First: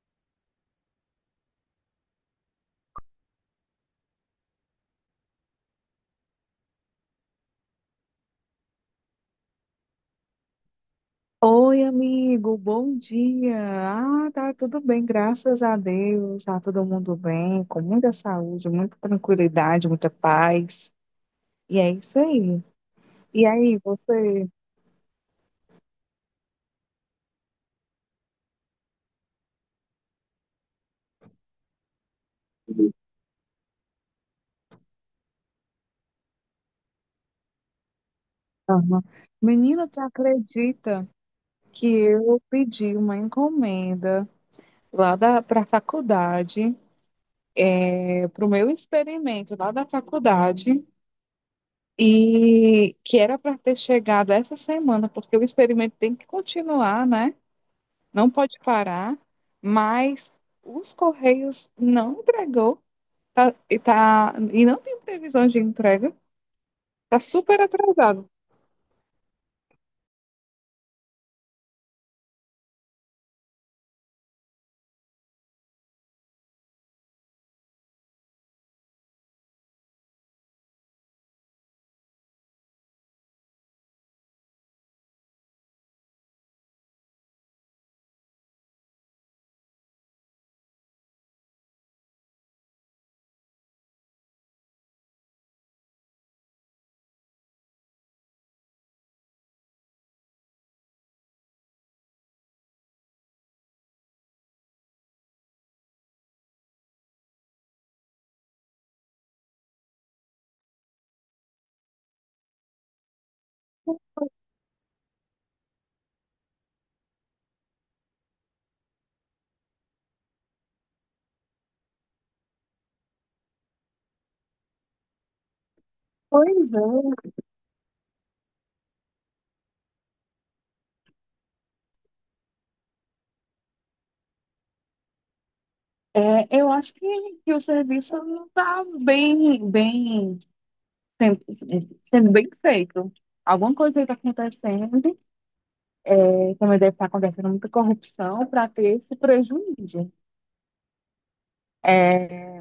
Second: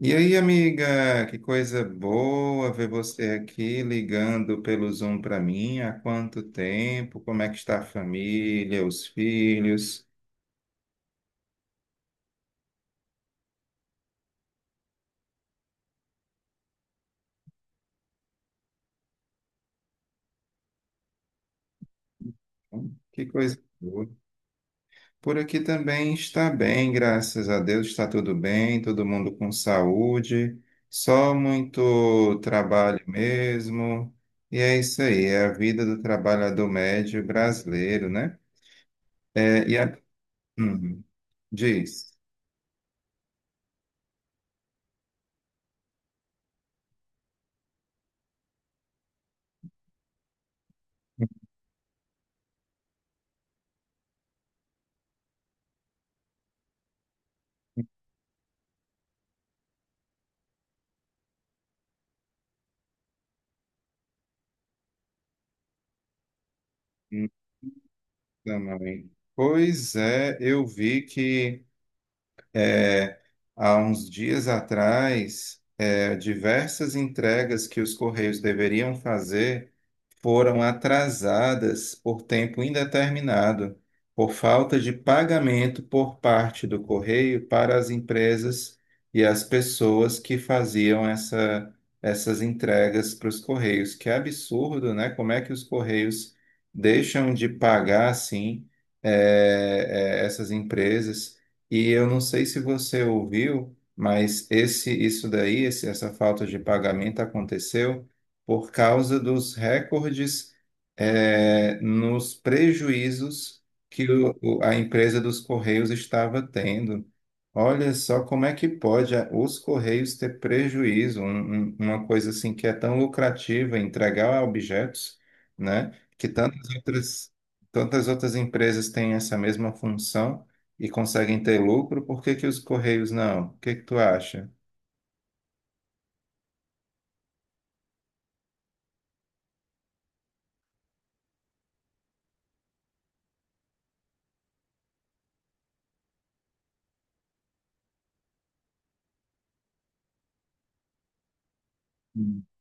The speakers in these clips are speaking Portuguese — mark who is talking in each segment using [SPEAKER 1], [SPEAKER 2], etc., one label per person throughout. [SPEAKER 1] E aí, amiga, que coisa boa ver você aqui ligando pelo Zoom para mim. Há quanto tempo? Como é que está a família, os filhos?
[SPEAKER 2] Oi, amigo, bom dia. Ah, tá tudo bem, graças a Deus. Tá todo mundo bem, com muita saúde, muita tranquilidade, muita paz. E é isso aí.
[SPEAKER 1] Que
[SPEAKER 2] E
[SPEAKER 1] coisa
[SPEAKER 2] aí,
[SPEAKER 1] boa.
[SPEAKER 2] você?
[SPEAKER 1] Por aqui também está bem, graças a Deus, está tudo bem, todo mundo com saúde, só muito trabalho mesmo. E é isso aí, é a vida do trabalhador médio brasileiro, né?
[SPEAKER 2] Aham.
[SPEAKER 1] É, e
[SPEAKER 2] Menina,
[SPEAKER 1] a.
[SPEAKER 2] tu
[SPEAKER 1] Hum,
[SPEAKER 2] acredita que
[SPEAKER 1] diz.
[SPEAKER 2] eu pedi uma encomenda lá da para a faculdade, para o meu experimento lá da faculdade? E que era para ter chegado essa semana, porque o experimento tem que continuar, né? Não pode parar, mas os Correios não entregou e não tem previsão de entrega, está super atrasado.
[SPEAKER 1] Também. Pois é, eu vi que é, há uns dias atrás, diversas entregas que os Correios deveriam fazer foram atrasadas por tempo indeterminado, por falta de pagamento por parte do correio para as empresas e as pessoas que faziam essas entregas para os correios. Que absurdo, né? Como é que os correios deixam de pagar assim essas empresas? E eu não sei se você ouviu, mas isso daí, essa falta de pagamento aconteceu por causa dos recordes, nos prejuízos que a empresa dos Correios estava tendo. Olha só como é que pode os Correios ter prejuízo, uma coisa assim que é tão lucrativa, entregar objetos, né? Que tantas
[SPEAKER 2] Pois
[SPEAKER 1] outras, tantas outras empresas têm essa mesma função e conseguem ter lucro, por que que os Correios não? O que que tu acha?
[SPEAKER 2] é, eu acho que o serviço não está bem, bem, sem- sendo bem feito. Alguma coisa está acontecendo, é, também deve estar acontecendo muita corrupção para ter esse prejuízo. É,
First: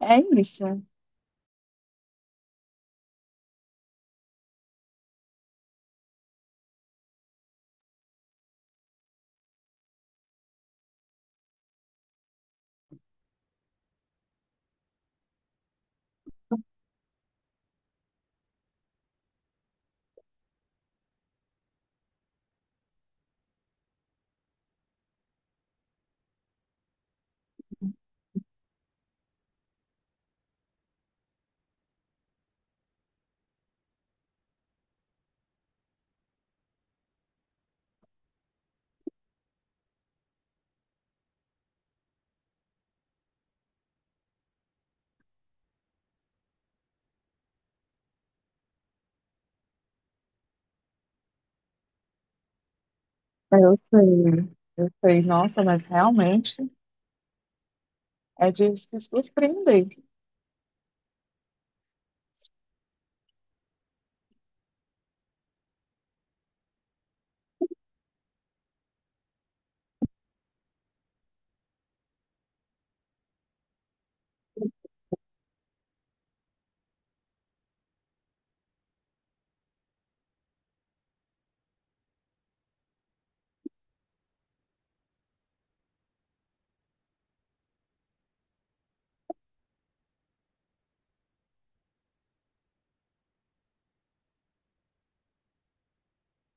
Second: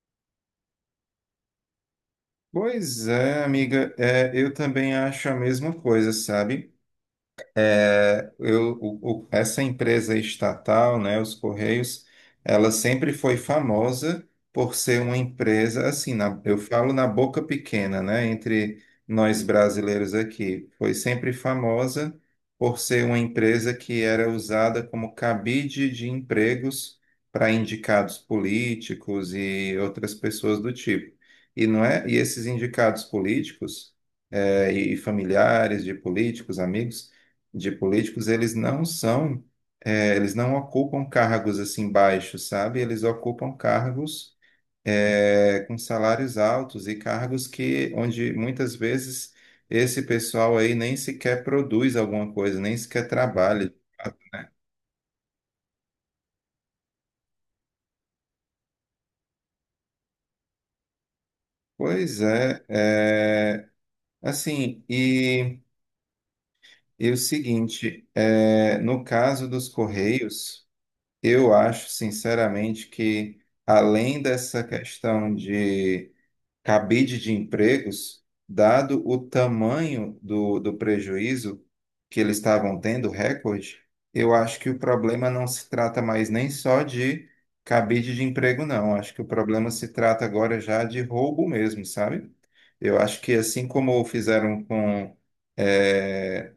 [SPEAKER 2] é isso.
[SPEAKER 1] Pois é, amiga, é, eu também acho a mesma coisa, sabe? É, essa empresa estatal, né, os Correios, ela sempre foi famosa por ser uma empresa, assim, eu falo na boca pequena, né, entre nós brasileiros aqui, foi sempre famosa por ser uma empresa que era usada como cabide de empregos para indicados políticos e outras pessoas do tipo. E não é, e esses indicados políticos, e familiares de políticos, amigos de políticos, eles não são, eles não ocupam cargos assim baixos, sabe? Eles ocupam cargos com salários altos e cargos que onde muitas vezes esse pessoal aí nem sequer produz alguma coisa, nem sequer trabalha.
[SPEAKER 2] Eu sei, eu sei. Nossa, mas realmente é de se surpreender.
[SPEAKER 1] Pois é, é, assim, e o seguinte, no caso dos Correios. Eu acho, sinceramente, que além dessa questão de cabide de empregos, dado o tamanho do prejuízo que eles estavam tendo, recorde, eu acho que o problema não se trata mais nem só de cabide de emprego, não. Acho que o problema se trata agora já de roubo mesmo, sabe? Eu acho que assim como fizeram com eh,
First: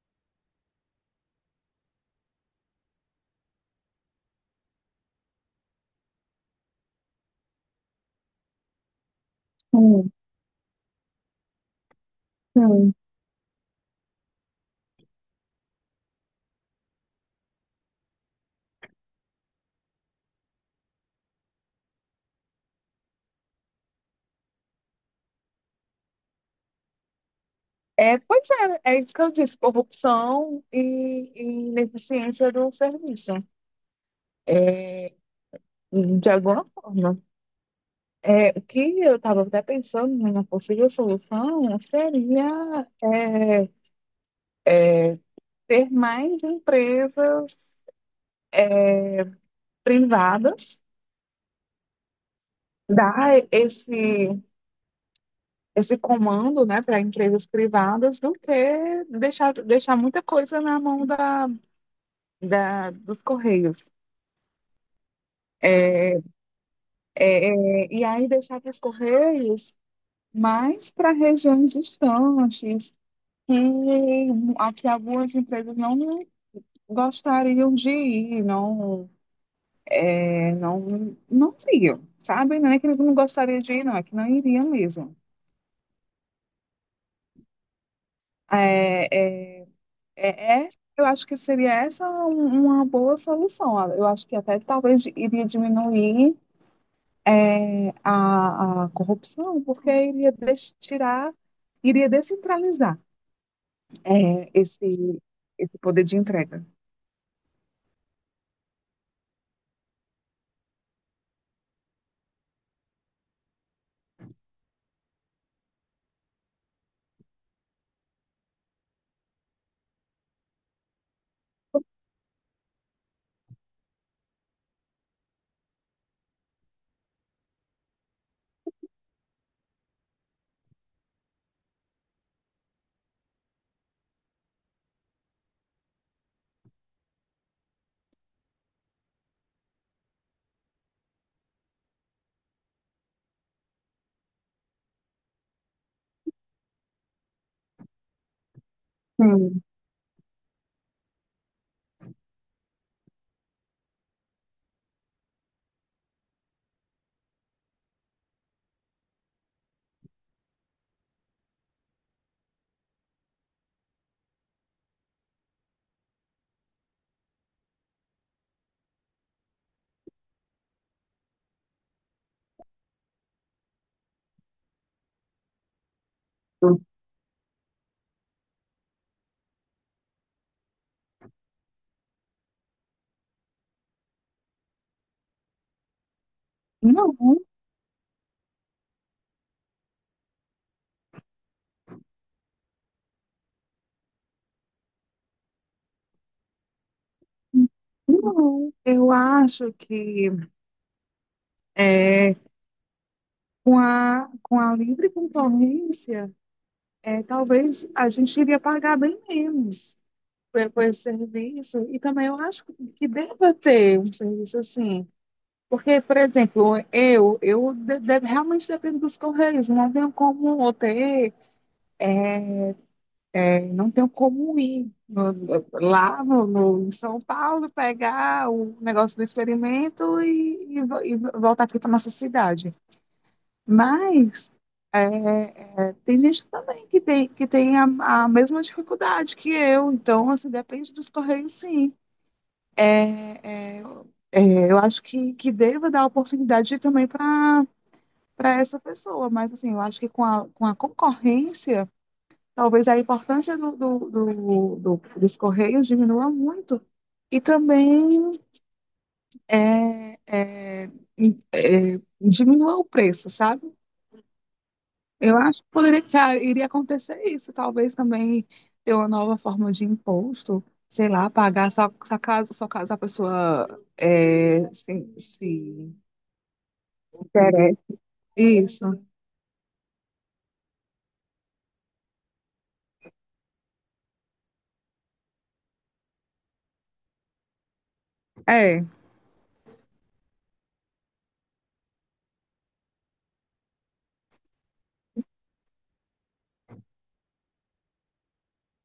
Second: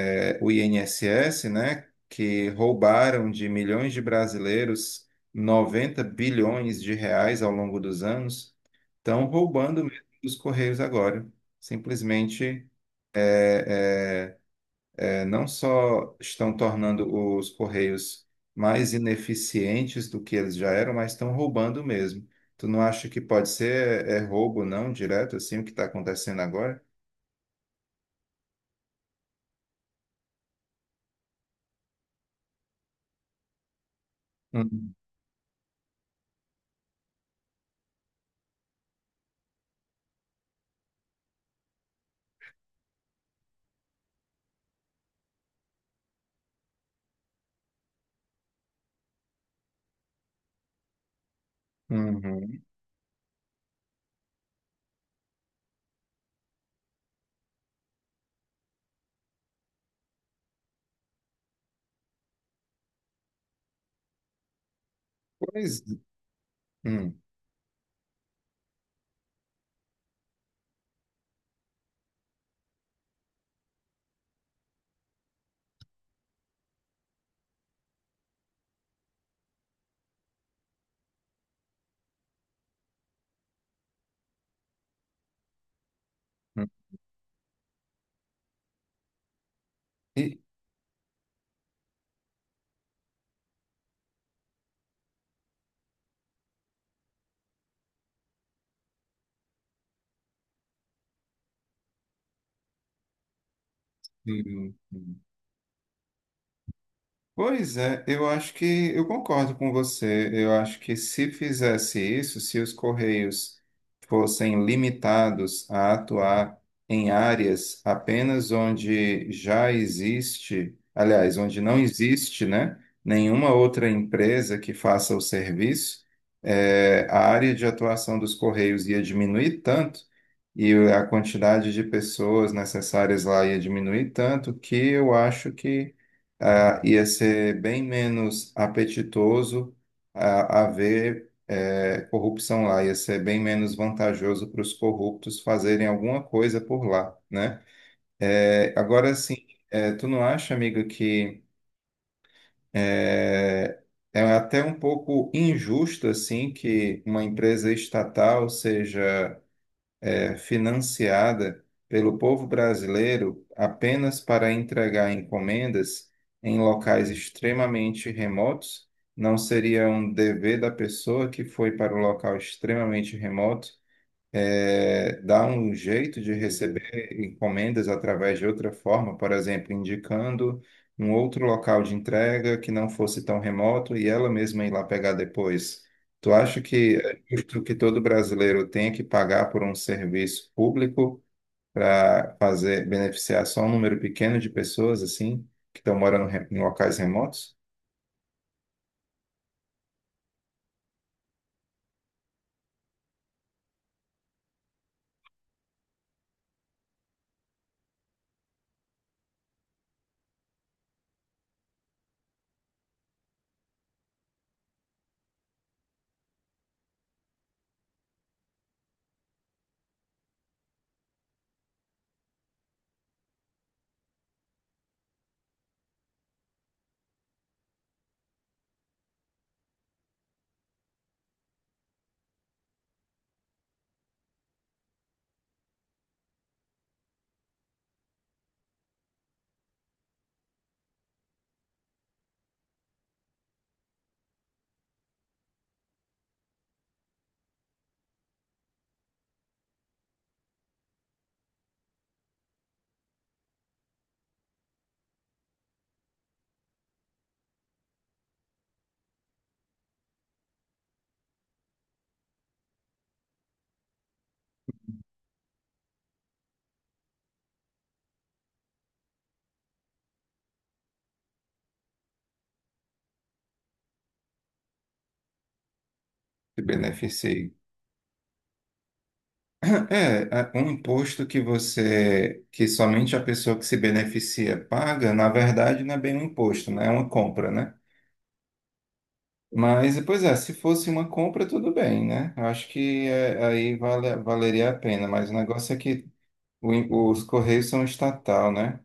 [SPEAKER 1] o INSS, né, que roubaram de milhões de brasileiros 90 bilhões de reais ao longo dos anos, estão roubando mesmo
[SPEAKER 2] Sim,
[SPEAKER 1] dos Correios agora. Simplesmente,
[SPEAKER 2] sim.
[SPEAKER 1] não só estão tornando os Correios mais ineficientes do que eles já eram, mas estão roubando mesmo. Tu não acha que pode ser roubo não direto assim o que está acontecendo agora?
[SPEAKER 2] É, pois é, é isso que eu disse, corrupção e ineficiência do serviço, é,
[SPEAKER 1] Hum,
[SPEAKER 2] de alguma forma. É, o que eu estava até pensando numa possível solução seria é, ter mais empresas privadas,
[SPEAKER 1] uhum.
[SPEAKER 2] dar esse, esse comando, né, para empresas privadas, do que deixar, deixar muita coisa na mão dos Correios.
[SPEAKER 1] Pois,
[SPEAKER 2] É,
[SPEAKER 1] hum,
[SPEAKER 2] E aí deixar para os Correios mais para regiões distantes, que aqui algumas empresas não gostariam de ir, não, é, não, não iriam, sabe? Não é que não gostaria de ir, não, é que não iriam mesmo.
[SPEAKER 1] hum.
[SPEAKER 2] É, é,
[SPEAKER 1] E-
[SPEAKER 2] é, é- eu acho que seria uma boa solução. Eu acho que até talvez iria diminuir é, a corrupção, porque tirar, iria descentralizar
[SPEAKER 1] hum,
[SPEAKER 2] é,
[SPEAKER 1] hum,
[SPEAKER 2] esse,
[SPEAKER 1] hum.
[SPEAKER 2] esse poder de entrega.
[SPEAKER 1] Pois é, eu acho que eu concordo com você. Eu acho que se fizesse isso, se os Correios fossem limitados a atuar em áreas apenas onde já existe, aliás, onde não existe, né, nenhuma outra empresa que faça o serviço, a área de atuação dos Correios ia diminuir tanto e a quantidade de pessoas necessárias lá ia diminuir tanto que eu acho que ia ser bem menos apetitoso, haver corrupção lá, ia ser bem menos vantajoso para os corruptos fazerem alguma coisa por lá, né? Agora sim,
[SPEAKER 2] Certo.
[SPEAKER 1] tu não acha, amiga, que eh, é até um pouco injusto assim que uma empresa estatal seja financiada pelo povo brasileiro apenas para entregar encomendas em locais extremamente remotos? Não seria um dever da pessoa que foi para o local extremamente remoto dar um jeito de receber encomendas através de outra forma, por exemplo, indicando um outro local de entrega que não fosse tão remoto e ela mesma ir lá pegar depois. Tu acha que
[SPEAKER 2] Não,
[SPEAKER 1] é justo que todo brasileiro tenha que pagar por um serviço público para fazer beneficiar só um número pequeno de pessoas assim que estão morando em em locais remotos?
[SPEAKER 2] não. Eu acho que é, com a livre concorrência, é, talvez a gente iria pagar bem menos por esse serviço. E também eu acho que deva ter um serviço assim. Porque, por exemplo, eu realmente dependo dos correios, não tenho como ou ter não tenho como ir lá em São Paulo, pegar o negócio do experimento e voltar aqui para nossa cidade. Mas é, é, tem gente também que tem a mesma dificuldade que eu, então assim, depende dos correios, sim. É, é, é, eu acho que devo dar oportunidade também para essa pessoa, mas assim, eu acho que com a concorrência. Talvez a importância dos correios diminua muito e também é, é, é, diminua o preço, sabe? Eu acho que poderia que ah, iria acontecer isso, talvez também ter uma nova forma de imposto, sei lá, pagar só, só caso a pessoa é, se
[SPEAKER 1] Se beneficie.
[SPEAKER 2] interessa. Isso.
[SPEAKER 1] É, um imposto que você, que somente a pessoa que se beneficia paga, na verdade não é bem um imposto, né? É uma compra, né?
[SPEAKER 2] É,
[SPEAKER 1] Mas, pois é, se fosse uma compra, tudo bem, né? Eu acho que é, aí valeria a pena, mas o negócio é que os Correios são estatal, né?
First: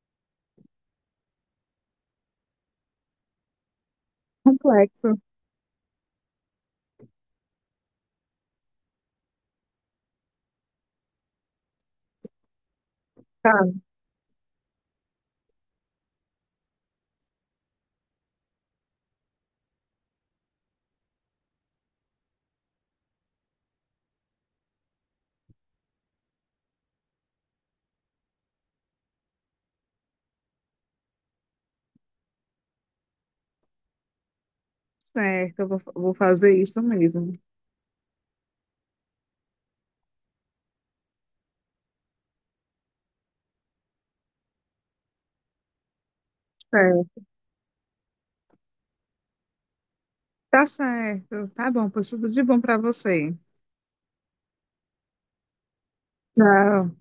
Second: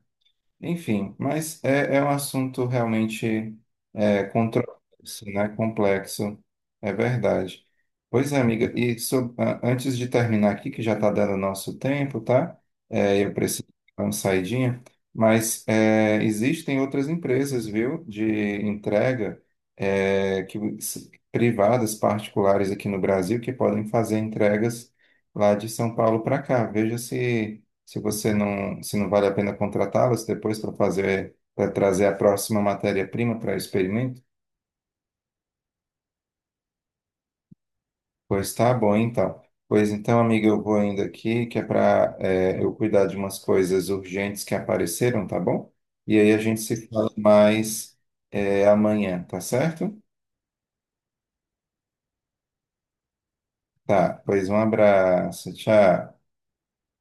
[SPEAKER 1] Enfim, mas é, é um assunto realmente
[SPEAKER 2] complexo,
[SPEAKER 1] controverso, né? Complexo, é verdade. Pois é, amiga, e antes de terminar aqui, que já está dando nosso tempo, tá? É, eu
[SPEAKER 2] tá?
[SPEAKER 1] preciso dar uma saidinha, mas é, existem outras empresas, viu, de entrega, privadas, particulares aqui no Brasil, que podem fazer entregas lá de São Paulo para cá. Veja se. Se você não, se não vale a pena contratá-los depois para fazer, para trazer a próxima matéria-prima para o experimento,
[SPEAKER 2] Certo, eu vou, vou fazer isso mesmo.
[SPEAKER 1] pois tá bom, então. Pois então, amiga, eu vou indo aqui, que é para eu cuidar de umas coisas urgentes que apareceram, tá bom? E aí a gente se
[SPEAKER 2] Certo.
[SPEAKER 1] fala mais, é, amanhã, tá certo?
[SPEAKER 2] Tá certo. Tá bom, pois tudo de bom pra você.
[SPEAKER 1] Tá, pois um abraço, tchau.
[SPEAKER 2] Tchau.